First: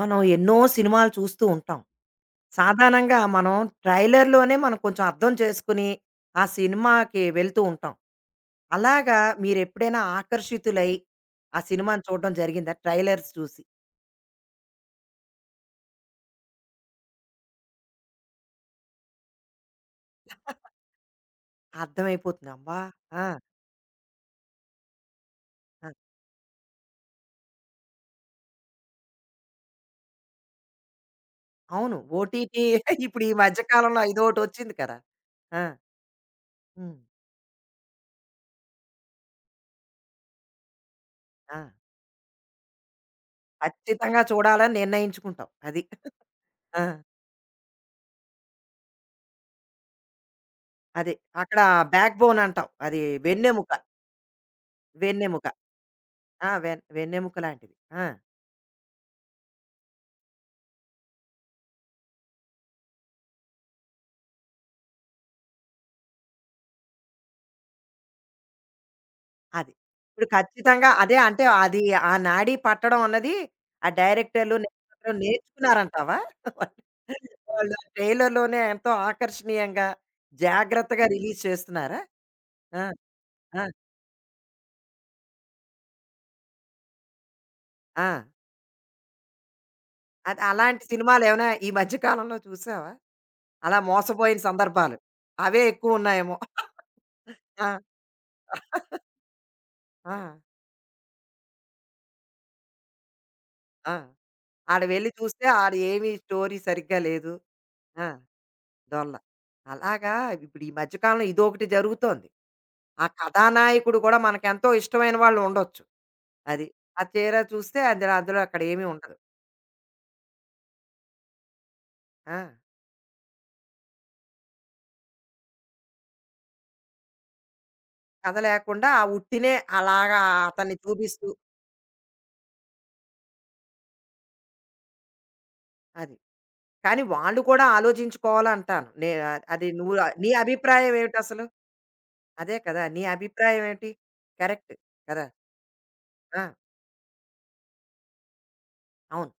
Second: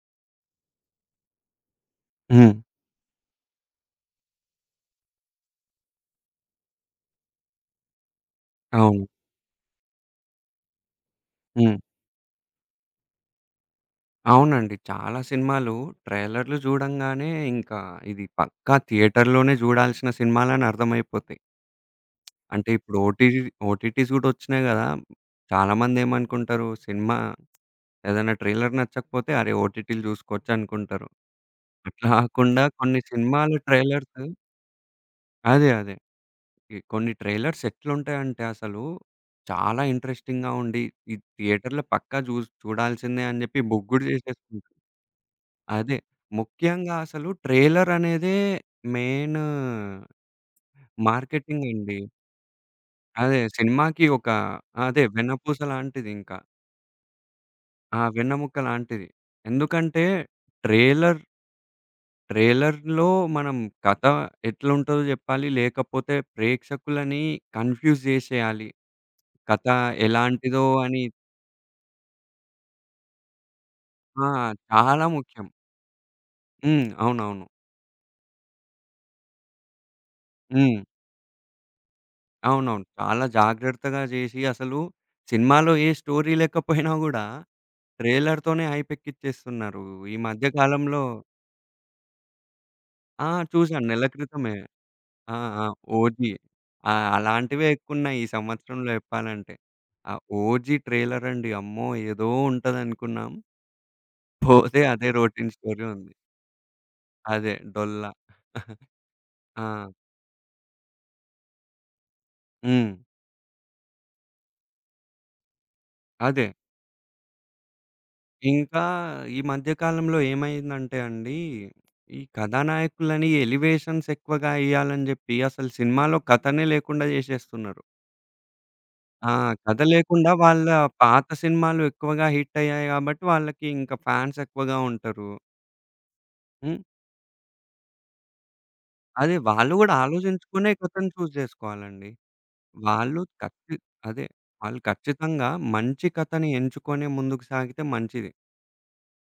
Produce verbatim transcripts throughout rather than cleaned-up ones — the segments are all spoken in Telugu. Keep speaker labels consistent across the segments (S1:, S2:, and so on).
S1: మనం ఎన్నో సినిమాలు చూస్తూ ఉంటాం.
S2: హ్మ్.
S1: సాధారణంగా మనం ట్రైలర్‌లోనే మనం కొంచెం అర్థం చేసుకుని, ఆ సినిమాకి వెళ్తూ ఉంటాం.
S2: అవును.
S1: అలాగా మీరెప్పుడైనా ఆకర్షితులై, ఆ
S2: హ్మ్.
S1: సినిమాని చూడడం జరిగిందా? ట్రైలర్స్ చూసి?
S2: అవునండి. చాలా సినిమాలు ట్రైలర్‌లు చూడంగానే ఇంకా ఇది పక్కా థియేటర్‌లోనే చూడాల్సిన సినిమాలని అర్థమైపోతాయి.
S1: అర్థమైపోతుంది.
S2: అంటే
S1: అబ్బా!
S2: ఇప్పుడు
S1: ఆ!
S2: ఓటీజీ ఓటీటీస్ కూడా వచ్చినాయి కదా!
S1: ఆ!
S2: చాలామంది ఏమనుకుంటారు, సినిమా ఏదైనా ట్రైలర్ నచ్చకపోతే అరే! ఓటీటీలు చూసుకోవచ్చు అనుకుంటారు.
S1: అవును.
S2: అట్లా కాకుండా
S1: ఓటీటీ
S2: కొన్ని
S1: ఇప్పుడు ఈ
S2: సినిమాల
S1: మధ్య కాలంలో
S2: ట్రైలర్స్,
S1: ఇదోటొచ్చింది కదా! ఆ!
S2: అదే, అదే, ఈ
S1: హ్మ్.
S2: కొన్ని ట్రైలర్స్ ఎట్లుంటాయంటే, అసలు చాలా ఇంట్రెస్టింగ్‌గా ఉండి, ఈ
S1: ఆ!
S2: థియేటర్‌లో పక్కా జూస్ చూడాల్సిందే అని చెప్పి బుక్ గూడా
S1: ఖచ్చితంగా
S2: చేసేసుకుంటారు.
S1: చూడాలని నిర్ణయించుకుంటాం. అది.
S2: అదే.
S1: ఆ!
S2: ముఖ్యంగా అసలు ట్రైలర్ అనేదే మెయిన్
S1: అదే. అక్కడ
S2: మార్కెటింగ్ అండి.
S1: బ్యాక్ బోన్ అంటాం. అది
S2: అదే
S1: వెన్నెముక.
S2: సినిమాకి ఒక, అదే
S1: వెన్నెముక.
S2: వెన్నపూస లాంటిదింకా.
S1: ఆ! వెన్ వెన్నెముక లాంటివి.
S2: ఆ!
S1: ఆ!
S2: వెన్నెముక్క లాంటిది. ఎందుకంటే ట్రైలర్ ట్రైలర్‌లో మనం కథ ఎట్లుంటదో జెప్పాలి. లేకపోతే ప్రేక్షకులని కన్‌ఫ్యూజ్ జేసేయాలి. కథ
S1: అది. ఇప్పుడు
S2: ఎలాంటిదో
S1: ఖచ్చితంగా
S2: అని.
S1: అదే అంటే అది ఆ నాడీ పట్టడం అన్నది ఆ
S2: ఆ!
S1: డైరెక్టర్లు,
S2: చాలా
S1: నిర్మాతలు
S2: ముఖ్యం.
S1: నేర్చుకున్నారంటావా?
S2: హ్మ్. అవునవును.
S1: వాళ్ళు ఆ ట్రైలర్‌లోనే ఎంతో ఆకర్షణీయంగా,
S2: హ్మ్.
S1: జాగ్రత్తగా రిలీజ్ చేస్తున్నారా? ఆ!
S2: అవునవును. చాలా
S1: ఆ!
S2: జాగ్రత్తగా జేసి, అసలు సినిమాలో ఏ స్టోరీ లేకపోయినా గూడా
S1: ఆ!
S2: ట్రైలర్‌తోనే హైపెక్కిచ్చేస్తున్నారు ఈ
S1: అది
S2: మధ్య
S1: అలాంటి
S2: కాలంలో.
S1: సినిమాలేమైనా ఈ మధ్య కాలంలో చూసావా?
S2: ఆ!
S1: అలా
S2: చూసాను. నెల
S1: మోసపోయిన
S2: క్రితమే.
S1: సందర్భాలు.
S2: ఆ!
S1: అవే
S2: ఆ! 'ఓజీ'.
S1: ఎక్కువున్నాయేమో.
S2: ఆ! అలాంటివే
S1: ఆ!
S2: ఎక్కువున్నాయి ఈ సంవత్సరంలో జెప్పాలంటే. ఆ
S1: ఆ!
S2: 'ఓజీ' ట్రైలర్ అండి. అమ్మో! ఏదో ఉంటదనుకున్నాం.
S1: ఆ!
S2: పోతే
S1: ఆడ
S2: అదే
S1: వెళ్లి చూస్తే
S2: రొటీన్
S1: ఆడ
S2: స్టోరీ
S1: ఏమి
S2: ఉంది.
S1: స్టోరీ సరిగ్గా లేదు.
S2: అదే
S1: ఆ!
S2: 'డొల్ల'.
S1: దొల్ల.
S2: ఆ!
S1: అలాగా ఇప్పుడు ఈ మధ్య కాలంలో ఇదొకటి జరుగుతోంది.
S2: హ్మ్.
S1: ఆ కథానాయకుడు కూడా మనకెంతో ఇష్టమైన వాళ్ళు ఉండొచ్చు.
S2: అదే.
S1: అది. అది తీరా చూస్తే అందులో అందులో అక్కడ
S2: ఇంకా
S1: ఏమీ ఉండదు.
S2: ఈ మధ్య కాలంలో ఏమైందంటే అండి, ఈ
S1: ఆ!
S2: కథానాయకులని ఎలివేషన్స్ ఎక్కువగా ఇయ్యాలని జెప్పి, అసలు సినిమాలో కథనే లేకుండా జేసేస్తున్నారు.
S1: కథ లేకుండా ఆ
S2: ఆ!
S1: ఉట్టినే
S2: కథ
S1: అలాగా
S2: లేకుండా వాళ్ళ
S1: అతన్ని
S2: పాత
S1: చూపిస్తూ
S2: సినిమాలు ఎక్కువగా హిట్ అయ్యాయి గాబట్టి, వాళ్ళకి ఇంకా ఫాన్స్ ఎక్కువగా ఉంటారు.
S1: అది.
S2: హ్మ్.
S1: కానీ వాళ్ళు కూడా ఆలోచించుకోవాలంటాను. నే
S2: అదే,
S1: అది
S2: వాళ్ళు గూడా
S1: నువ్వు నీ
S2: ఆలోచించుకునే
S1: అభిప్రాయం
S2: కథను చూజ్
S1: ఏమిటసలు?
S2: జేసుకోవాలండి.
S1: అదే కదా! నీ
S2: వాళ్ళు
S1: అభిప్రాయం
S2: ఖచ్చి
S1: ఏంటి?
S2: అదే.
S1: కరెక్ట్
S2: వాళ్ళు
S1: కదా!
S2: ఖచ్చితంగా మంచి
S1: ఆ!
S2: కథని ఎంచుకొనే ముందుకు సాగితే మంచిది.
S1: అవును.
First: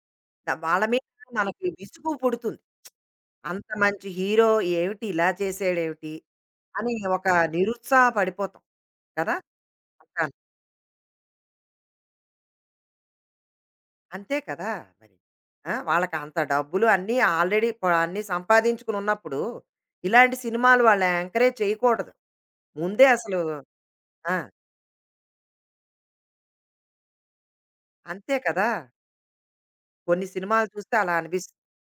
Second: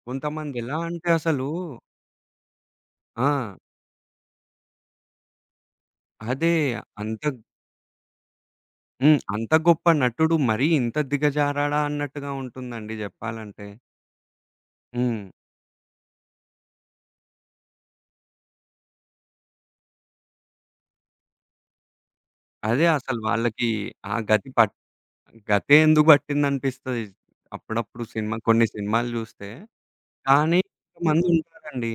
S1: ద-
S2: కొంతమంది ఎలా
S1: వాళ్ళ మీద
S2: అంటే అసలు.
S1: మనకి విసుగు పుడుతుంది.
S2: ఆ!
S1: అంత మంచి హీరో ఏమిటి ఇలా చేసాడేమిటి?
S2: అదే.
S1: అని
S2: అంత.
S1: ఒక నిరుత్సాహపడిపోతాం
S2: హ్మ్.
S1: కదా!
S2: అంత గొప్ప
S1: అంతాను.
S2: నటుడు మరీ ఇంత దిగజారాడా అన్నట్టుగా ఉంటుందండి జెప్పాలంటే.
S1: అంతే కదా! మరి.
S2: హ్మ్.
S1: ఆ! వాళ్ళకి అంత డబ్బులు అన్నీ ఆల్రెడీ ప అన్నీ సంపాదించుకొని ఉన్నప్పుడు, ఇలాంటి సినిమాలు వాళ్ళని ఎంకరేజ్ చేయకూడదు.
S2: అదే
S1: ముందే
S2: అసలు
S1: అసలు
S2: వాళ్ళకి ఆ
S1: ఆ!
S2: గతి పట్ గతే ఎందుకు పట్టిందనిపిస్తది అప్పుడప్పుడు సినిమా
S1: అంతే
S2: కొన్ని
S1: కదా!
S2: సినిమాలు జూస్తే.
S1: కొన్ని
S2: కానీ
S1: సినిమాలు చూస్తే అలా అనిపిస్తుంది.
S2: కొంతమందుంటారండి.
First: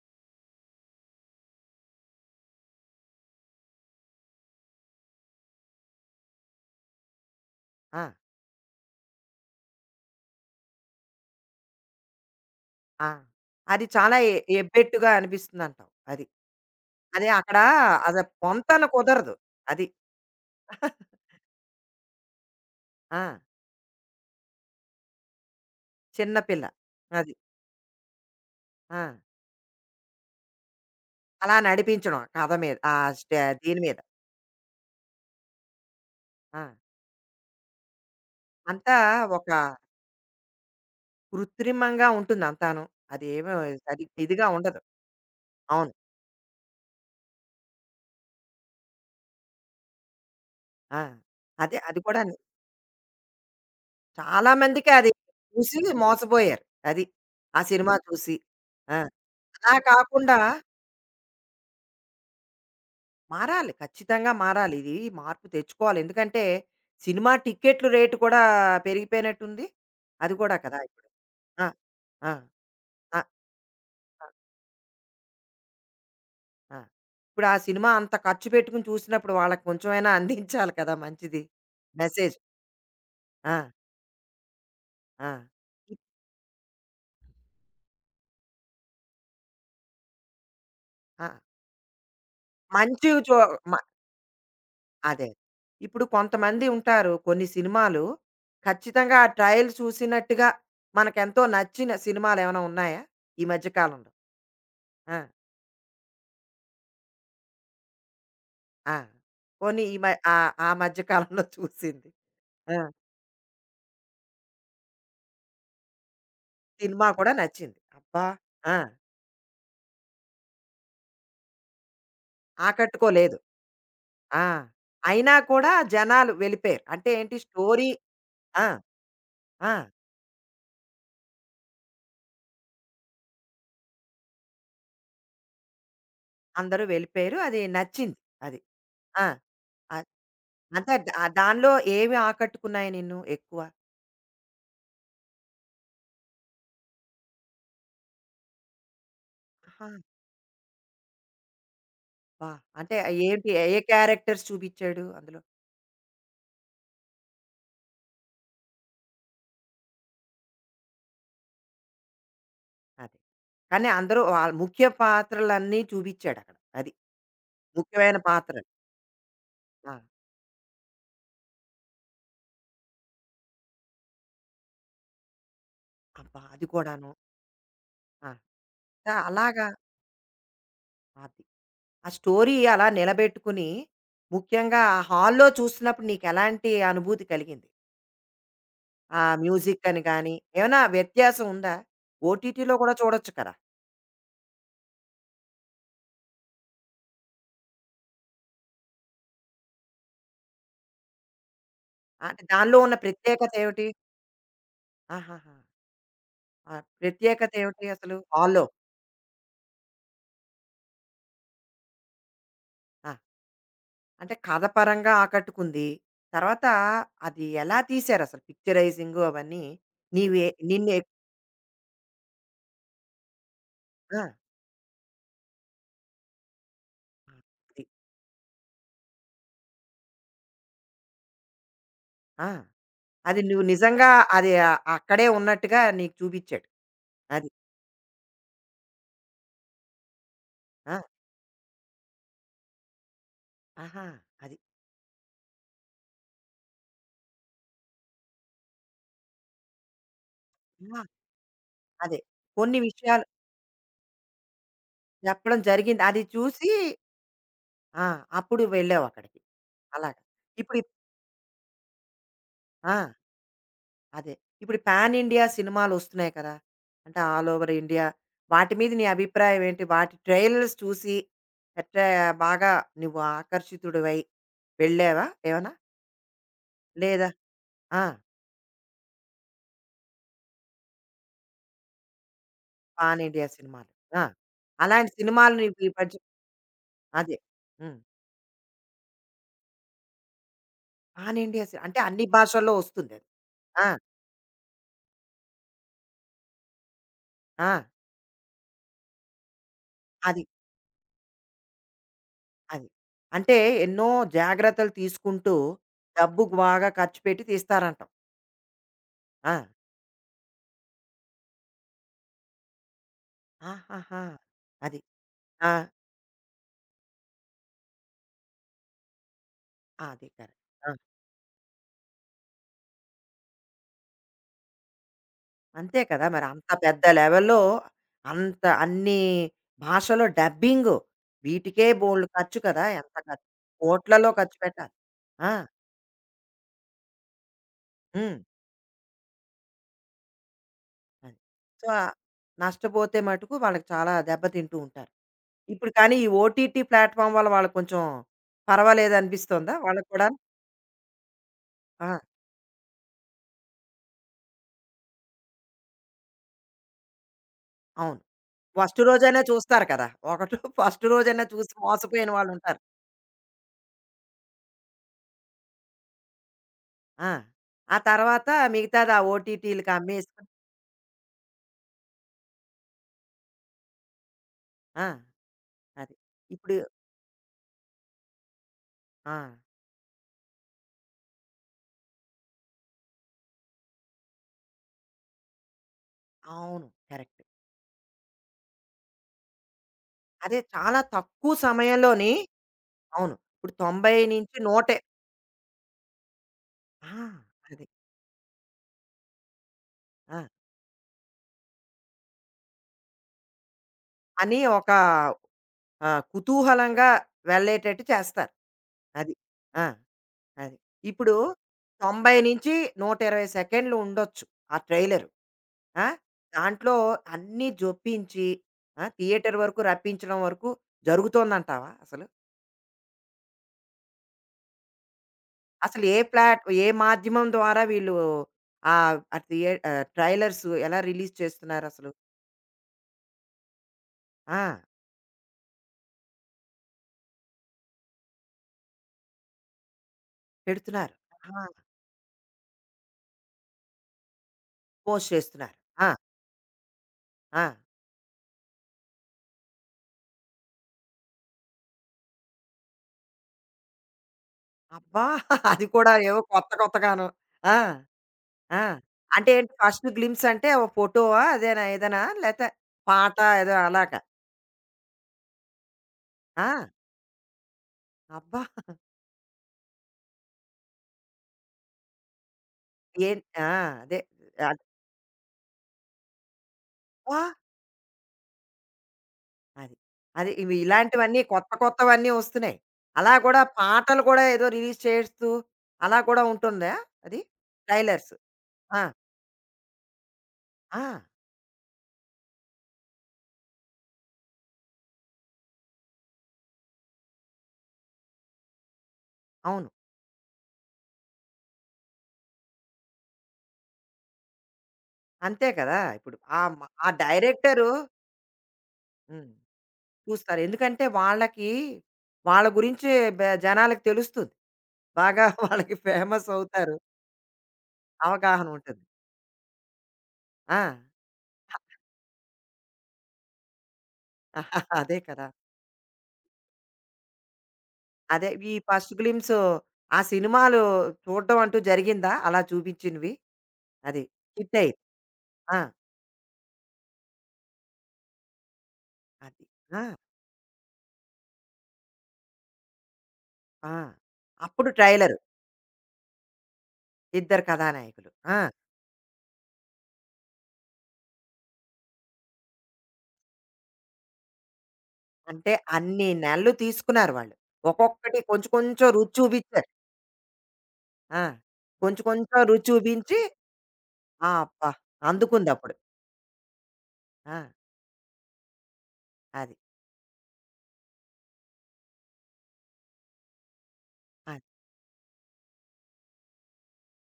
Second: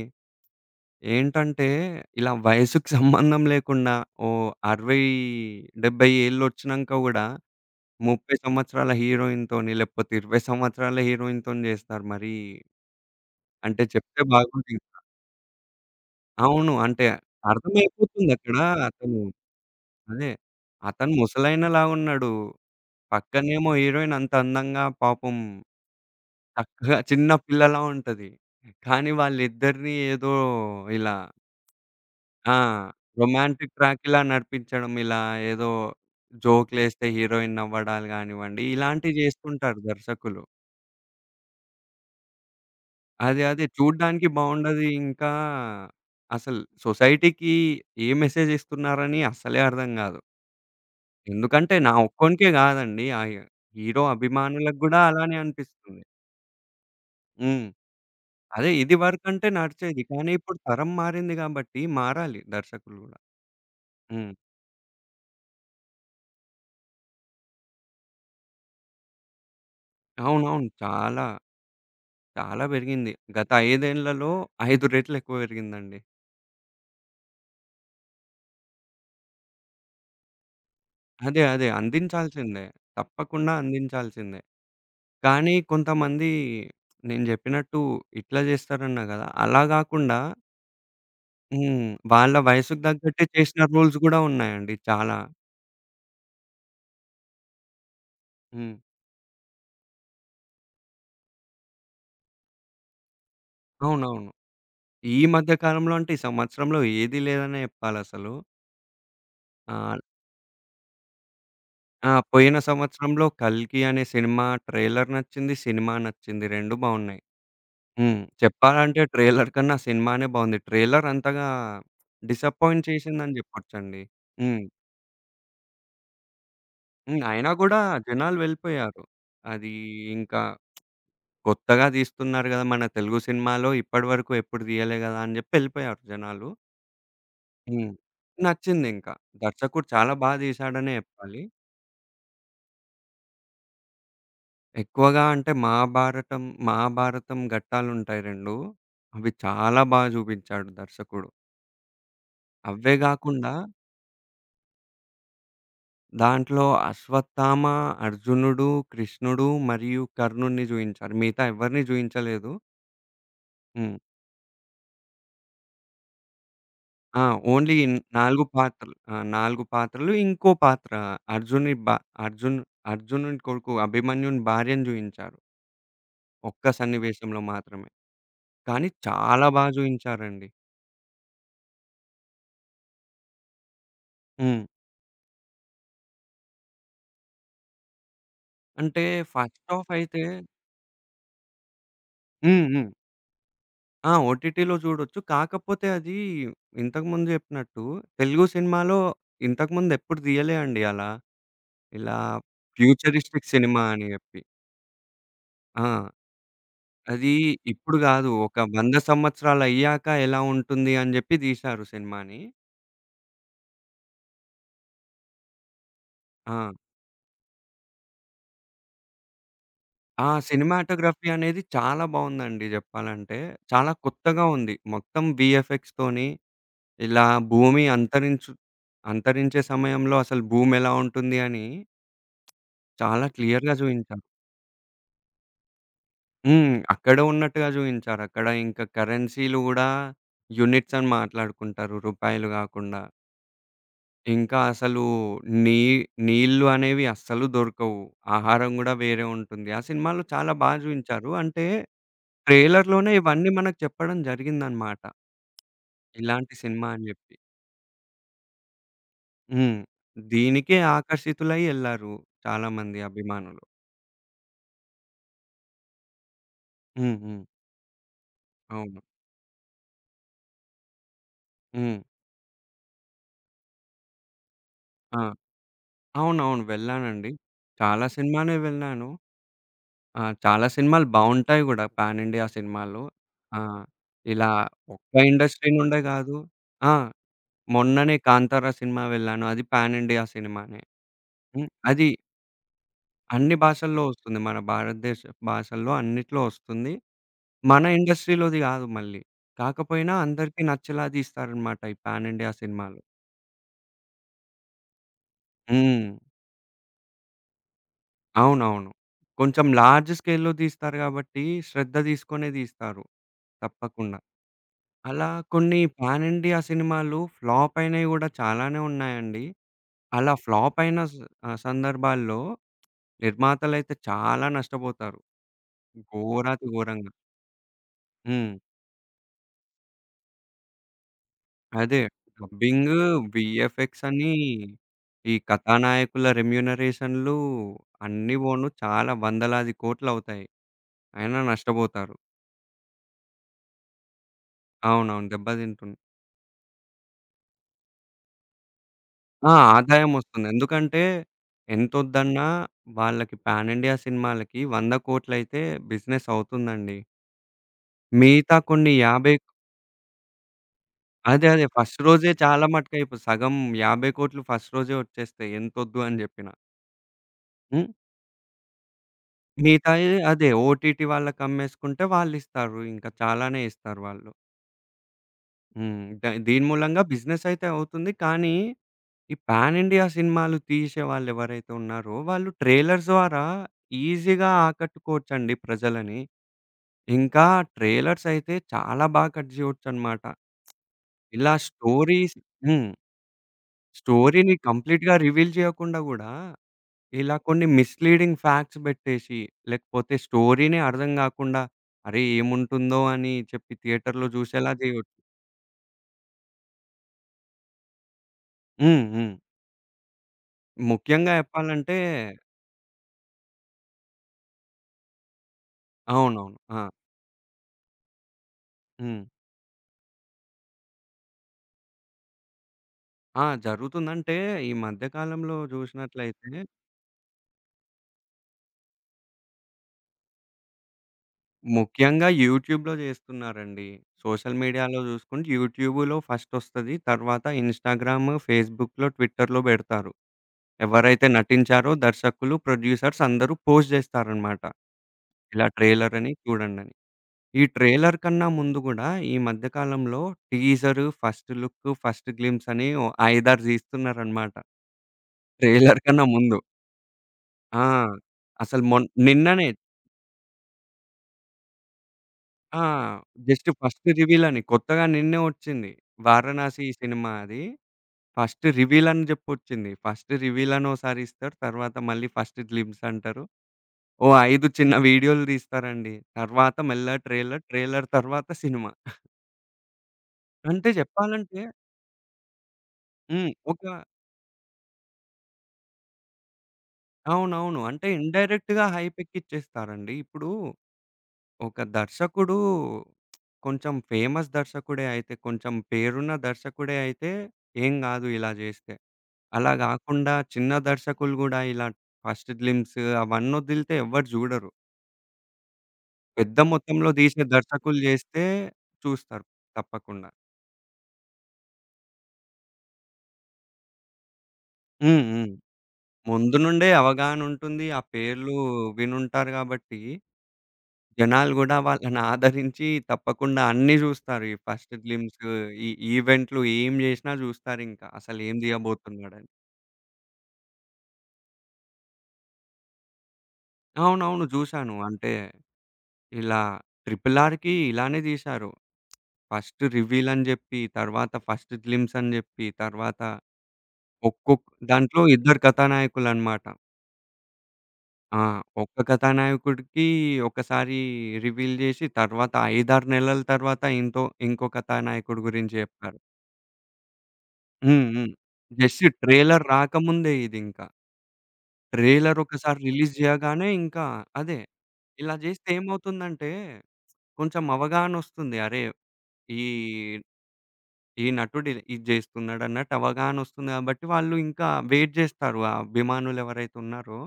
S2: ఏంటంటే, ఇలా వయసుకి సంబంధం లేకుండా ఓ అరవై, డెబ్బై ఏళ్ళొచ్చినంక గూడా
S1: ఆ!
S2: ముప్పై సంవత్సరాల హీరోయిన్‌తోని, లేకపోతే ఇరవై సంవత్సరాల హీరోయిన్‌తోని జేస్తారు. మరి
S1: ఆ!
S2: అంటే
S1: అది చాలా
S2: చెప్తే
S1: ఎ
S2: బాగుండు.
S1: ఎబ్బెట్టుగా అనిపిస్తుందంటావు. అది.
S2: అవును. అంటే
S1: అదే అక్కడ అది
S2: అర్థమైపోతుందక్కడ.
S1: పొంతన
S2: అతను.
S1: కుదరదు. అది.
S2: అదే. అతను ముసలాయనలాగున్నాడు,
S1: ఆ!
S2: పక్కనేమో హీరోయిన్ అంత అందంగా పాపం
S1: చిన్న పిల్ల.
S2: చక్కగా చిన్న
S1: అది.
S2: పిల్లలా ఉంటది.
S1: ఆ!
S2: కానీ వాళ్ళిద్దరిని ఏదో ఇలా,
S1: అలా నడిపించడం కథ
S2: ఆ!
S1: మీద. ఆ స్టా
S2: రొమాంటిక్
S1: దీని మీద.
S2: ట్రాక్‌లా నడిపించడం, ఇలా ఏదో
S1: ఆ!
S2: జోక్‌లేస్తే హీరోయిన్ నవ్వడాలు గానివ్వండి,
S1: అంతా
S2: ఇలాంటివి
S1: ఒక
S2: జేస్తుంటారు దర్శకులు.
S1: కృత్రిమంగా ఉంటుంది అంతాను. అది
S2: అదే.
S1: ఏమో
S2: అదే.
S1: అది
S2: చూడ్డానికి
S1: ఇదిగా ఉండదు.
S2: బావుండది. ఇంకా
S1: అవును.
S2: అసలు సొసైటీకి ఏ మెసేజ్ ఇస్తున్నారని అస్సలే అర్థం గాదు.
S1: ఆ!
S2: ఎందుకంటే,
S1: అదే
S2: నా
S1: అది కూడాను.
S2: ఒక్కోనికే గాదండి. ఆ హి హీరో
S1: చాలా
S2: అభిమానులకు
S1: మందికి
S2: గూడా
S1: అది
S2: అలానే
S1: చూసి
S2: అనిపిస్తుంది.
S1: మోసపోయారు. అది. ఆ
S2: హ్మ్.
S1: సినిమా చూసి.
S2: అదే, ఇది
S1: ఆ!
S2: వరకంటే
S1: అలా
S2: నడిచేది. కానీ
S1: కాకుండా
S2: ఇప్పుడు తరం మారింది గాబట్టి మారాలి దర్శకులు గూడా.
S1: మారాలి.
S2: హ్మ్.
S1: ఖచ్చితంగా మారాలి. ఇది మార్పు తెచ్చుకోవాలి. ఎందుకంటే సినిమా టికెట్లు రేటు కూడా పెరిగిపోయినట్టుంది. అది కూడా
S2: అవునవును.
S1: కదా! ఇప్పుడు.
S2: చాలా,
S1: ఆ! ఆ!
S2: చాలా పెరిగింది.
S1: ఆ!
S2: గత ఐదు
S1: ఆ!
S2: ఏళ్లలో ఐదు రెట్లు ఎక్కువ పెరిగిందండి.
S1: ఆ! ఇప్పుడు ఆ సినిమా అంత ఖర్చు పెట్టుకొని చూసినప్పుడు వాళ్ళకి కొంచెమైనా అందించాలి కదా!
S2: అదే.
S1: మంచిది.
S2: అదే.
S1: మెసేజ్.
S2: అందించాల్సిందే. తప్పకుండా
S1: ఆ!
S2: అందించాల్సిందే.
S1: ఆ!
S2: కానీ
S1: ఇప్
S2: కొంతమంది నేను జెప్పినట్టు ఇట్లా జేస్తారన్నా గదా! అలా గాకుండా,
S1: ఆ!
S2: హ్మ్, వాళ్ళ వయసుకు
S1: మంచివి
S2: తగ్గట్టే
S1: చో
S2: చేసిన
S1: మ
S2: రూల్స్ గూడా ఉన్నాయండి చాలా.
S1: అదే. ఇప్పుడు కొంతమంది ఉంటారు కొన్ని సినిమాలు
S2: హ్మ్.
S1: ఖచ్చితంగా ఆ ట్రైల్ చూసినట్టుగా మనకెంతో నచ్చిన సినిమాలేమైనా ఉన్నాయా? ఈ మధ్య కాలంలో?
S2: అవునవును.
S1: ఆ!
S2: ఈ మధ్య కాలంలో అంటే, ఈ సంవత్సరంలో ఏది లేదనే జెప్పాలసలు.
S1: ఆ! పోనీ ఈ
S2: ఆహ్,
S1: మ ఆ ఆ మధ్య కాలంలో చూసింది.
S2: ఆ! పోయిన
S1: ఆ!
S2: సంవత్సరంలో 'కల్కి' అనే సినిమా ట్రైలర్ నచ్చింది, సినిమా నచ్చింది. రెండు
S1: సినిమా
S2: బావున్నాయి.
S1: కూడా నచ్చింది.
S2: హ్మ్.
S1: అబ్బా! ఆ!
S2: చెప్పాలంటే ట్రైలర్ కన్నా సినిమానే బావుంది. ట్రైలర్ అంతగా డిసప్పాయింట్ చేసిందని
S1: ఆకట్టుకోలేదు.
S2: జెప్పొచ్చండి.
S1: ఆ!
S2: హ్మ్.
S1: అయినా కూడా జనాలు వెళ్ళిపోయారు. అంటే
S2: హ్మ్.
S1: ఏంటి
S2: అయినా గూడా
S1: స్టోరీ
S2: జనాలు
S1: ఆ!
S2: వెళ్ళిపోయారు. అది
S1: ఆ!
S2: ఇంకా కొత్తగా తీస్తున్నారు గదా! మన తెలుగు సినిమాలో ఇప్పటి వరకు ఎప్పుడు తీయలే గదా అని జెప్పి ఎళ్ళిపోయారు జనాలు.
S1: అందరూ వెళ్ళిపోయారు. అది
S2: హ్మ్.
S1: నచ్చింది. అది.
S2: నచ్చిందింక.
S1: ఆ!
S2: దర్శకుడు
S1: అది.
S2: చాలా బా తీశాడనే
S1: అంటే దా
S2: చెప్పాలి.
S1: దానిలో ఏవి ఆకట్టుకున్నాయి నిన్ను ఎక్కువ?
S2: ఎక్కువగా అంటే 'మహాభారతం' 'మహాభారతం' ఘట్టాలుంటాయి రెండు. అవి చాలా
S1: ఆహా!
S2: బా చూపించాడు దర్శకుడు.
S1: అబ్బా!
S2: అవే
S1: అంటే ఏంటి
S2: గాకుండా
S1: ఏ క్యారెక్టర్స్ చూపిచ్చాడు అందులో?
S2: దాంట్లో అశ్వత్థామ, అర్జునుడు, కృష్ణుడు మరియు కర్ణుడిని చూయించారు. మిగతా ఎవరిని చూయించలేదు.
S1: అదే. కానీ
S2: హ్మ్.
S1: అందరూ ఆళ్ళు ముఖ్య పాత్రలన్నీ చూపిచ్చాడక్కడ. అది.
S2: ఆ! ఓన్లీ
S1: ముఖ్యమైన
S2: నాలుగు
S1: పాత్రలు.
S2: పాత్రలు. ఆ! నాలుగు
S1: ఆ!
S2: పాత్రలు. ఇంకో పాత్ర అర్జునుడి బా అర్జున్ అర్జునుడి కొడుకు అభిమన్యుని భార్యని చూయించారు
S1: అబ్బా!
S2: ఒక్క
S1: అది కూడాను.
S2: సన్నివేశంలో మాత్రమే.
S1: ఆ!
S2: కానీ
S1: ఆ,
S2: చాలా బా
S1: అలాగా
S2: జూయించారండి.
S1: అది. ఆ స్టోరీ అలా నిలబెట్టుకుని,
S2: హ్మ్.
S1: ముఖ్యంగా ఆ హాల్‌లో చూస్తున్నప్పుడు నీకెలాంటి అనుభూతి కలిగింది?
S2: అంటే
S1: ఆ
S2: ఫస్ట్
S1: మ్యూజిక్
S2: ఆఫ్
S1: అని
S2: అయితే,
S1: గాని, ఏమైనా వ్యత్యాసం ఉందా?
S2: హ్మ్,
S1: ఓటీటీలో
S2: హ్మ్,
S1: కూడా చూడొచ్చు కదా!
S2: ఆ! ఓటీటీలో జూడొచ్చు. కాకపోతే అది ఇంతకుముందు జెప్పినట్టు, తెలుగు సినిమాలో ఇంతకుముందు ఎప్పుడు తీయలే అండి అలా, ఇలా
S1: అంటే దానిలో ఉన్న
S2: ఫ్యూచరిస్టిక్
S1: ప్రత్యేకత
S2: సినిమా
S1: ఏమిటి?
S2: అని జెప్పి.
S1: ఆహాహా!
S2: ఆ!
S1: ఆ!
S2: అది
S1: ప్రత్యేకత ఏమిటి
S2: ఇప్పుడు
S1: అసలు
S2: గాదు. ఒక
S1: హాల్‌లో?
S2: వంద సంవత్సరాలయ్యాక ఎలా ఉంటుంది అని జెప్పి దీశారు సినిమాని.
S1: ఆ! అంటే కథ పరంగా ఆకట్టుకుంది.
S2: ఆ!
S1: తర్వాత అది ఎలా తీశారసలు? పిక్చరైజింగు అవన్నీ
S2: ఆ
S1: నీవే నిన్నే
S2: సినిమాటోగ్రఫీ అనేది చాలా బావుందండి జెప్పాలంటే. చాలా
S1: ఆ!
S2: కొత్తగా ఉంది. మొత్తం వీఎఫ్ఎక్స్‌తోని ఇలా
S1: అది.
S2: భూమి అంతరించు అంతరించే సమయంలో అసలు భూమెలా ఉంటుంది అని
S1: ఆ!
S2: చాలా
S1: అది నువ్వు
S2: క్లియర్‌గా
S1: నిజంగా
S2: చూయించారు.
S1: అది ఆహ్, అక్కడే ఉన్నట్టుగా నీకు చూపిచ్చాడు.
S2: హ్మ్. అక్కడే
S1: అది.
S2: ఉన్నట్టుగా చూయించారు. అక్కడ ఇంకా కరెన్సీలు గూడా
S1: ఆ!
S2: యూనిట్స్ అని మాట్లాడుకుంటారు, రూపాయలు గాకుండా.
S1: ఆహా! అది.
S2: ఇంకా అసలు నీ నీళ్ళు అనేవి అస్సలు దొరకవు. ఆహారం గూడా వేరే ఉంటుంది. ఆ సినిమాలో చాలా బా
S1: ఆ!
S2: చూయించారు. అంటే
S1: అదే. కొన్ని
S2: ట్రైలర్‌లోనే
S1: విషయాలు
S2: ఇవన్నీ మనకు చెప్పడం జరిగిందనమాట,
S1: చెప్పడం జరిగింది. అది
S2: ఇలాంటి
S1: చూసి
S2: సినిమా అని జెప్పి.
S1: ఆ! అప్పుడు వెళ్ళావక్కడికి.
S2: హ్మ్.
S1: అలాగా.
S2: దీనికే
S1: ఇప్పుడు ఈ-
S2: ఆకర్షితులై ఎళ్లారు
S1: ఆ!
S2: చాలామంది అభిమానులు.
S1: అదే. ఇప్పుడు పాన్ ఇండియా సినిమాలొస్తున్నాయి కదా!
S2: హ్మ్.
S1: అంటే
S2: హ్మ్.
S1: All over India. వాటి మీద
S2: అవును.
S1: నీ అభిప్రాయం ఏంటి? వాటి ట్రైలర్స్ చూసి
S2: హ్మ్.
S1: ఎట్టా బాగా నువ్వు ఆకర్షితుడివై
S2: ఆ!
S1: వెళ్ళావా ఏమన్నా?
S2: అవునవును.
S1: లేదా
S2: వెళ్ళానండి.
S1: ఆ!
S2: చాలా సినిమానే వెళ్ళాను. ఆ! చాలా సినిమాలు బావుంటాయి గూడా పాన్ ఇండియా సినిమాలు.
S1: పాన్ ఇండియా
S2: ఆ!
S1: సినిమాలు. ఆ!
S2: ఇలా
S1: అలాంటి
S2: ఒక్క
S1: సినిమాలు
S2: ఇండస్ట్రీ
S1: నీకు ఈ
S2: నుండే
S1: మధ్య
S2: గాదు. ఆ!
S1: అదే. హ్మ్.
S2: మొన్ననే 'కాంతారా' సినిమా వెళ్ళాను. అది పాన్ ఇండియా సినిమానే.
S1: పాన్ ఇండియా
S2: హ్మ్.
S1: సి అంటే
S2: అది
S1: అన్ని భాషల్లో వస్తుందది.
S2: అన్ని
S1: ఆ!
S2: భాషల్లో వస్తుంది. మన భారతదేశ భాషల్లో అన్నిట్లో వస్తుంది.
S1: ఆ!
S2: మన ఇండస్ట్రీలోది గాదు మళ్ళీ. కాకపోయినా
S1: అది.
S2: అందరికి నచ్చేలా తీస్తారనమాట ఈ పాన్ ఇండియా
S1: అది.
S2: సినిమాలు.
S1: అంటే ఎన్నో జాగ్రత్తలు తీసుకుంటూ
S2: హ్మ్.
S1: డబ్బు బాగా ఖర్చుపెట్టి తీస్తారంటావు.
S2: అవునవును.
S1: ఆ!
S2: కొంచెం లార్జ్ స్కేల్‌లో తీస్తారు గాబట్టి, శ్రద్ధ తీసుకొనే తీస్తారు తప్పకుండా.
S1: ఆహాహా! అది.
S2: అలా
S1: ఆ!
S2: కొన్ని పాన్ ఇండియా సినిమాలు ఫ్లాప్ అయినయి గూడా చాలానే ఉన్నాయండి.
S1: ఆ, అది
S2: అలా
S1: కరెక్ట్.
S2: ఫ్లాప్
S1: ఆ!
S2: అయిన స్ ఆహ్, సందర్భాల్లో నిర్మాతలైతే చాలా నష్టపోతారు
S1: అంతే కదా! మరి
S2: ఘోరాతి
S1: అంత పెద్ద
S2: ఘోరంగా.
S1: లెవెల్‌లో
S2: హ్మ్.
S1: అంత అన్ని భాషలో డబ్బింగు. వీటికే
S2: అదే.
S1: బోలెడు ఖర్చు కదా!
S2: డబ్బింగ్,
S1: ఎంత ఖర్చు
S2: వీఎఫ్ఎక్స్
S1: కోట్లలో
S2: అని,
S1: ఖర్చు పెట్టాలి.
S2: ఈ
S1: ఆ!
S2: కథానాయకుల రెమ్యూనరేషన్‌లు అన్నీ
S1: హ్మ్.
S2: బోను చాలా వందలాది కోట్లవుతాయి.
S1: అది.
S2: అయినా
S1: సో, ఆ
S2: నష్టపోతారు.
S1: నష్టపోతే మటుకు వాళ్ళకి చాలా దెబ్బతింటూ ఉంటారు.
S2: అవునవును.
S1: ఇప్పుడు
S2: దెబ్బతింటున్నాయి.
S1: కానీ ఈ ఓటీటీ ప్లాట్‌ఫార్మ్ వల్ల వాళ్ళకి కొంచెం
S2: ఆ!
S1: పర్వాలేదనిపిస్తోందా? వాళ్ళకి కూడాను?
S2: ఆదాయమొస్తుంది. ఎందుకంటే,
S1: ఆ!
S2: ఎంతొద్దన్నా వాళ్ళకి పాన్ ఇండియా సినిమాలకి 100,00,00,000అయితే బిజినెస్ అవుతుందండి.
S1: అవును.
S2: మిగతా కొన్ని
S1: ఫస్ట్
S2: యాభై.
S1: రోజైనా చూస్తారు కదా! ఒకటో ఫస్ట్ రోజైనా
S2: అదే. అదే.
S1: చూసి
S2: ఫస్ట్
S1: మోసపోయిన
S2: రోజే చాలా
S1: వాళ్ళుంటారు.
S2: మటుకైపు సగం యాభై కోట్లు ఫస్ట్ రోజే వచ్చేస్తాయి, ఎంతొద్దు అని జెప్పినా.
S1: ఆ!
S2: హ్మ్.
S1: ఆ తర్వాత మిగతాది ఆ ఓటీటీలకి
S2: మిగతాయి అదే
S1: అమ్మేసుకొని
S2: ఓటీటీ వాళ్ళకమ్మేసుకుంటే వాళ్ళిస్తారు. ఇంకా చాలానే ఇస్తారు వాళ్ళు.
S1: ఆ!
S2: హ్మ్.
S1: అది.
S2: ద దీని
S1: ఇప్పుడు
S2: మూలంగా బిజినెస్ అయితే అవుతుంది. కానీ ఈ
S1: ఆ!
S2: పాన్ ఇండియా సినిమాలు తీసే వాళ్ళెవరైతే ఉన్నారో, వాళ్ళు ట్రైలర్స్ ద్వారా ఈజీగా ఆకట్టుకోవచ్చండి ప్రజలని.
S1: అవును. కరెక్ట్.
S2: ఇంకా ట్రైలర్స్ అయితే చాలా బాగా కట్ చేయొచ్చనమాట,
S1: అదే చాలా తక్కువ
S2: ఇలా
S1: సమయంలోని
S2: స్టోరీస్. హ్మ్.
S1: అవును. ఇప్పుడు
S2: స్టోరీని
S1: తొంభై నుండి వంద
S2: కంప్లీట్‌గా రివీల్ చేయకుండా గూడా,
S1: ఆ!
S2: ఇలా కొన్ని
S1: అది.
S2: మిస్‌లీడింగ్ ఫ్యాక్ట్స్ బెట్టేసి, లేకపోతే
S1: ఆ!
S2: స్టోరీనే అర్థం గాకుండా, అరే! ఏముంటుందో అని చెప్పి థియేటర్‌లో
S1: అని
S2: జూసేలా
S1: ఒక
S2: జేయొచ్చు.
S1: ఆహ్, కుతూహలంగా వెళ్ళేటట్టు చేస్తారు.
S2: హ్మ్. హ్మ్.
S1: అది. ఆ! అది.
S2: ముఖ్యంగా
S1: ఇప్పుడు
S2: చెప్పాలంటే
S1: తొంభై నుండి నూట ఇరవై సెకండ్లు ఉండొచ్చు ఆ ట్రైలరు. ఆ!
S2: అవునవును. ఆ!
S1: దాంట్లో అన్నీ జొప్పించి ఆ!
S2: హ్మ్.
S1: థియేటర్ వరకు రప్పించడం వరకు జరుగుతోందంటావా అసలు?
S2: ఆ! జరుగుతుందంటే, ఈ మధ్య కాలంలో
S1: అసలు ఏ
S2: జూషినట్లయితే,
S1: ప్లాట్ ఏ మాధ్యమం ద్వారా వీళ్ళు ఆ ఆ థియే- ఆ, ట్రైలర్స్ ఎలా రిలీజ్ చేస్తున్నారు అసలు?
S2: ముఖ్యంగా యూట్యూబ్‌లో జేస్తున్నారండి. సోషల్
S1: ఆ
S2: మీడియాలో జూసుకుంటే, యూట్యూబులో ఫస్టొస్తది. తర్వాత ఇన్‌స్టాగ్రామ్, ఫేస్‌బుక్‌లో, ట్విట్టర్‌లో బెడతారు.
S1: పెడుతున్నారు.
S2: ఎవరైతే
S1: ఆ!
S2: నటించారో దర్శకులు, ప్రొడ్యూసర్స్ అందరూ పోస్ట్ జేస్తారనమాట,
S1: పోస్ట్
S2: ఇలా
S1: చేస్తున్నారు. ఆ!
S2: ట్రైలరని, చూడండని.
S1: ఆ!
S2: ఈ ట్రైలర్ కన్నా ముందు గూడా ఈ మధ్య కాలంలో teaser, first look, first glimpse అని ఓ ఐదు, ఆరు దీస్తున్నారనమాట
S1: అబ్బా! అది
S2: ట్రైలర్
S1: కూడా
S2: కన్నా
S1: ఏవో
S2: ముందు.
S1: కొత్త కొత్తగాను. ఆ!
S2: ఆ!
S1: ఆ!
S2: అసలు మొన్
S1: అంటే
S2: నిన్ననే,
S1: ఏంటి ఫస్ట్ గ్లింప్స్ అంటే ఓ ఫోటోవా? అదేనా ఏదైనా? లేతే
S2: ఆ!
S1: పాట
S2: జస్ట్
S1: ఏదో
S2: ఫస్ట్
S1: అలాగా?
S2: రివీలని కొత్తగా నిన్నే ఒచ్చింది.
S1: ఆ!
S2: 'వారణాసి' సినిమా అది.
S1: అబ్బా!
S2: ఫస్ట్ రివీల్ అని జెప్పొచ్చింది. ఫస్ట్ రివీల్ అని ఓసారి ఇస్తారు. తర్వాత మళ్ళీ ఫస్ట్ గ్లింప్స్
S1: ఏన్
S2: అంటారు.
S1: ఆ! అదే.
S2: ఓ ఐదు చిన్న వీడియోలు తీస్తారండి. తర్వాత మెల్లగా
S1: అబ్బా!
S2: ట్రైలర్, ట్రైలర్ తర్వాత సినిమా.
S1: అది. అది ఇవి
S2: అంటే
S1: ఇలాంటివన్నీ
S2: జెప్పాలంటే,
S1: కొత్త కొత్తవన్నీ వస్తున్నాయి. అలా
S2: హ్మ్,
S1: కూడా
S2: ఒక,
S1: పాటలు కూడా ఏదో రిలీజ్ చేస్తూ అలా కూడా ఉంటుందా అది?
S2: అవునవును, అంటే
S1: ట్రైలర్స్.
S2: ఇండైరెక్ట్‌గా
S1: ఆ!
S2: హైప్ ఎక్కిచ్చేస్తారండి. ఇప్పుడు
S1: ఆ!
S2: ఒక దర్శకుడు కొంచెం ఫేమస్ దర్శకుడే అయితే, కొంచెం పేరున్న దర్శకుడే అయితే ఏం గాదు ఇలా జేస్తే. అలా
S1: అవును.
S2: గాకుండా చిన్న దర్శకులు గూడా ఇలా ఫస్ట్ గ్లింప్స్ అవన్నొదిలితే ఎవ్వరు జూడరు.
S1: అంతే కదా! ఇప్పుడు
S2: పెద్ద
S1: ఆ మ ఆ
S2: మొత్తంలో దీసిన
S1: డైరెక్టరు
S2: దర్శకులు జేస్తే చూస్తారు
S1: హ్మ్.
S2: తప్పకుండా.
S1: చూస్తారు. ఎందుకంటే వాళ్ళకి వాళ్ళ గురించి బ జనాలకి తెలుస్తుంది.
S2: హ్మ్.
S1: బాగా
S2: హ్మ్.
S1: వాళ్ళకి ఫేమస్
S2: ముందు నుండే
S1: అవుతారు.
S2: అవగాహనుంటుంది. ఆ పేర్లు
S1: అవగాహన ఉంటుంది.
S2: వినుంటారు గాబట్టి,
S1: ఆ!
S2: జనాలు గూడా వాళ్ళని ఆదరించి తప్పకుండా అన్నీ జూస్తారు, ఈ ఫస్ట్
S1: అదే
S2: గ్లింప్స్,
S1: కదా!
S2: ఈ ఈవెంట్లు ఏం జేసినా జూస్తారింకా,
S1: అదే
S2: అసలేం
S1: ఈ ఫస్ట్
S2: తీయబోతున్నాడని.
S1: గ్లింప్స్ ఆ సినిమాలు చూడడం అంటూ జరిగిందా? అలా చూపించినవి? అది.
S2: అవునవును.
S1: హిట్ అయ్యి
S2: జూశాను. అంటే
S1: ఆ!
S2: ఇలా 'ట్రిపుల్ ఆర్‌కి' ఇలానే తీశారు.
S1: అది.
S2: ఫస్ట్
S1: ఆ!
S2: రివీలని జెప్పి, తర్వాత ఫస్ట్ గ్లిమ్స్ అని జెప్పి, తర్వాత
S1: ఆ!
S2: ఒక్కొక్క,
S1: అప్పుడు
S2: దాంట్లో
S1: ట్రైలరు.
S2: ఇద్దరు కథానాయకులనమాట.
S1: ఇద్దరు కథానాయకులు.
S2: ఆ!
S1: ఆ!
S2: ఒక్క కథానాయకుడికి ఒకసారి రివీల్ జేసి, తర్వాత ఐదు, ఆరు నెలల తర్వాత ఇంతో ఇంకో కథానాయకుడి
S1: అంటే
S2: గురించి జెప్పారు.
S1: అన్ని నెలలు తీసుకున్నారు వాళ్ళు.
S2: హ్మ్. హ్మ్.
S1: ఒక్కొక్కటి కొంచెం
S2: జస్ట్
S1: కొంచెం రుచి
S2: ట్రైలర్
S1: చూపించారు.
S2: రాకముందే ఇదింక.
S1: ఆ! కొంచెం
S2: ట్రైలర్
S1: కొంచెం
S2: ఒకసారి
S1: రుచి
S2: రిలీజ్
S1: చూపించి
S2: జేయగానే ఇంకా,
S1: ఆ!
S2: అదే,
S1: అబ్బా!
S2: ఇలా జేస్తే
S1: అందుకుందప్పుడు.
S2: ఏమవుతుందంటే,
S1: ఆ!
S2: కొంచెం అవగాహనొస్తుంది. అరే! ఈ
S1: అది.
S2: ఈ నటుడు ఇది ఇది జేస్తున్నాడన్నట్టు అవగాహనొస్తుంది గాబట్టి, వాళ్ళు
S1: అది.
S2: ఇంకా వెయిట్ జేస్తారు. ఆ అభిమానులు ఎవరైతే ఉన్నారో,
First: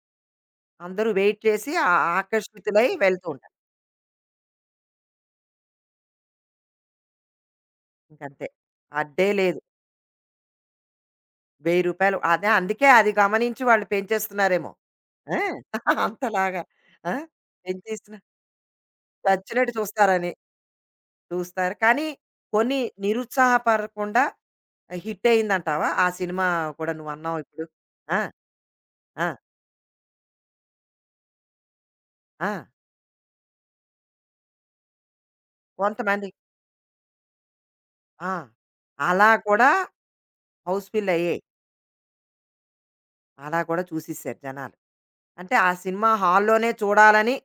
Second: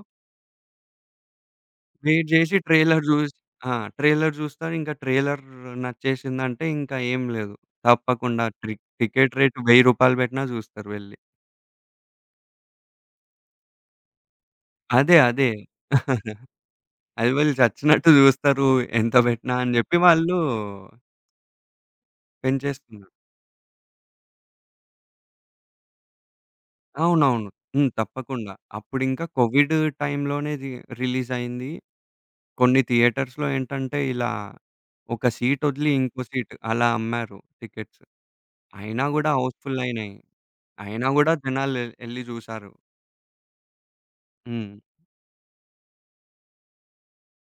S1: అందరూ వెయిట్ చేసి ఆ
S2: వెయిట్ జేసి
S1: ఆకర్షితులై
S2: ట్రైలర్
S1: వెళ్తూ
S2: జూసి,
S1: ఉంటారు.
S2: ఆ! ట్రైలర్ జూస్తారు. ఇంకా ట్రైలర్ నచ్చేసిందంటే ఇంకా ఏం లేదు. తప్పకుండా
S1: ఇంకంతే.
S2: ట్రి
S1: అడ్డే
S2: టికెట్ రేట్
S1: లేదు.
S2: రూ. వెయ్యి బెట్టినా జూస్తారు వెళ్లి.
S1: రూ. వెయ్యి అదే అందుకే అది గమనించి వాళ్ళు పెంచేస్తున్నారేమో.
S2: అదే.
S1: ఆ!
S2: అదే.
S1: అంతలాగా. ఆ!
S2: అది వీళ్ళు చచ్చినట్టు
S1: పెంచేసిన
S2: జూస్తారు ఎంత బెట్టినా
S1: చచ్చినట్టు
S2: అని జెప్పి
S1: చూస్తారని.
S2: వాళ్ళు
S1: చూస్తారు. కానీ కొన్ని
S2: పెంచేస్తున్నారు.
S1: నిరుత్సాహపడకుండా హిట్ అయిందంటావా? ఆ సినిమా కూడా నువ్వన్నావు
S2: అవునవును.
S1: ఇప్పుడు.
S2: హ్మ్.
S1: ఆ!
S2: తప్పకుండా. అప్పుడింకా
S1: ఆ!
S2: కోవిడ్ టైంలోనే రి రిలీజయింది.
S1: ఆ!
S2: కొన్ని థియేటర్స్‌లో ఏంటంటే, ఇలా ఒక సీటొదిలి ఇంకో
S1: కొంతమంది
S2: సీట్ అలా అమ్మారు టికెట్స్.
S1: ఆ!
S2: అయినా
S1: అలా
S2: గూడా
S1: కూడా
S2: హౌస్‌ఫుల్ అయినాయి. అయినా
S1: హౌస్‌ఫుల్
S2: గూడా
S1: అయ్యాయి.
S2: జనాలు ఎల్ ఎళ్లి చూసారు.
S1: అలా కూడా చూసేసారు
S2: హ్మ్.
S1: జనాలు. అంటే ఆ సినిమా హాల్లోనే చూడాలని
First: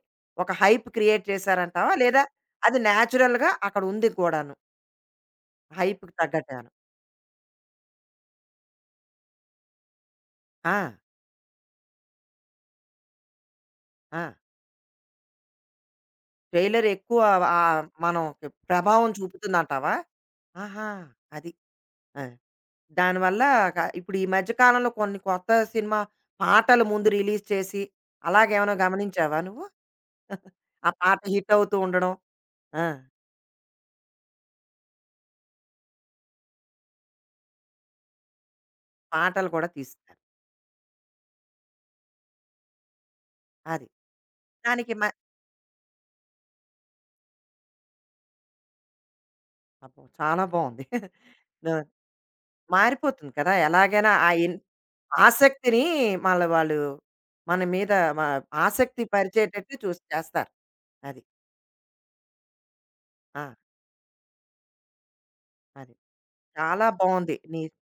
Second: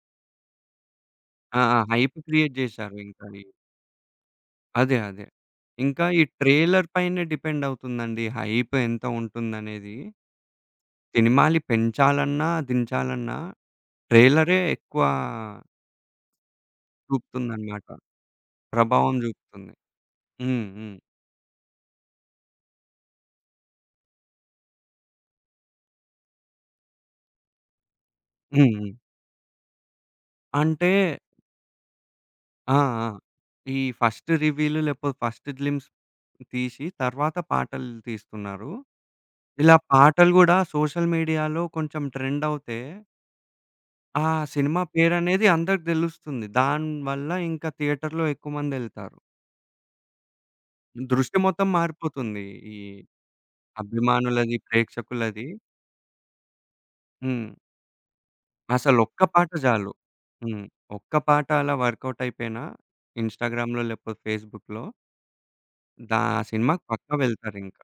S1: ఒక హైప్ క్రియేట్
S2: ఆ! ఆ!
S1: చేశారంటావా?
S2: హైప్
S1: లేదా
S2: క్రియేట్
S1: అది
S2: చేశారు. ఇంకా ఈ,
S1: న్యాచురల్‌గా అక్కడ ఉంది కూడాను.
S2: అదే, అదే, ఇంకా
S1: హైప్‌కి
S2: ఈ
S1: తగ్గట్టుగాను.
S2: ట్రైలర్ పైనే డిపెండ్ అవుతుందండి హైప్ ఎంత ఉంటుందనేది.
S1: ఆ!
S2: సినిమాని పెంచాలన్నా, దించాలన్నా
S1: ఆ!
S2: ట్రైలరే ఎక్కువ
S1: ట్రైలర్ ఎక్కువ ఆహ్,
S2: చూపుతుందన్నమాట.
S1: మనం ప్రభావం
S2: ప్రభావం చూపుతుంది.
S1: చూపుతుందంటావా?
S2: హ్మ్.
S1: ఆహా!
S2: హ్మ్.
S1: అది. అది. దానివల్ల క ఇప్పుడు ఈ మధ్య కాలంలో కొన్ని కొత్త సినిమా పాటలు ముందు రిలీజ్ చేసి,
S2: హ్మ్.
S1: అలాగేమైనా
S2: హ్మ్.
S1: గమనించావా నువ్వు?
S2: అంటే
S1: ఆ పాట హిట్ అవుతూ ఉండడం.
S2: ఆ!
S1: ఆ!
S2: ఆ! ఈ ఫస్ట్ రివీల్ లేకపోతే ఫస్ట్ గ్లింప్స్ తీసి తర్వాత పాటలు తీస్తున్నారు.
S1: పాటలు కూడా
S2: ఇలా
S1: తీస్తారు.
S2: పాటలు గూడా సోషల్ మీడియాలో కొంచెం ట్రెండ్ అవుతే,
S1: అది.
S2: ఆ సినిమా
S1: దానికి మ
S2: పేరనేది అందరికి తెలుస్తుంది. దానివల్ల ఇంకా థియేటర్‌లో ఎక్కువ మందెళ్తారు.
S1: అబ్బో! చాలా బావుంది.
S2: దృష్టి మొత్తం
S1: ఆ!
S2: మారిపోతుంది ఈ
S1: మారిపోతుంది కదా! ఎలాగైనా ఆ
S2: అభిమానులది,
S1: ఇన్
S2: ప్రేక్షకులది.
S1: ఆసక్తిని మళ్ళ వాళ్ళు
S2: హ్మ్.
S1: మన మీద మ ఆసక్తి
S2: అసలొక్క పాట
S1: పరిచేటట్టు
S2: చాలు.
S1: చూసి చేస్తారు.
S2: హ్మ్. ఒక్క
S1: అది.
S2: పాట అలా వర్కౌట్ అయిపోయినా
S1: ఆ!
S2: ఇన్‌స్టాగ్రామ్‌లో లేకపోతే ఫేస్‌బుక్‌లో,
S1: అది.
S2: దా సినిమాకి
S1: చాలా
S2: పక్కా
S1: బావుంది. నీ
S2: వెళ్తారింక.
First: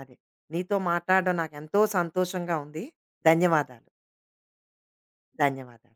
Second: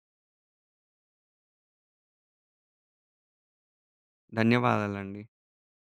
S1: అది. నీతో మాట్లాడడం నాకెంతో సంతోషంగా ఉంది. ధన్యవాదాలు.
S2: ధన్యవాదాలండి.
S1: ధన్యవాదాలు.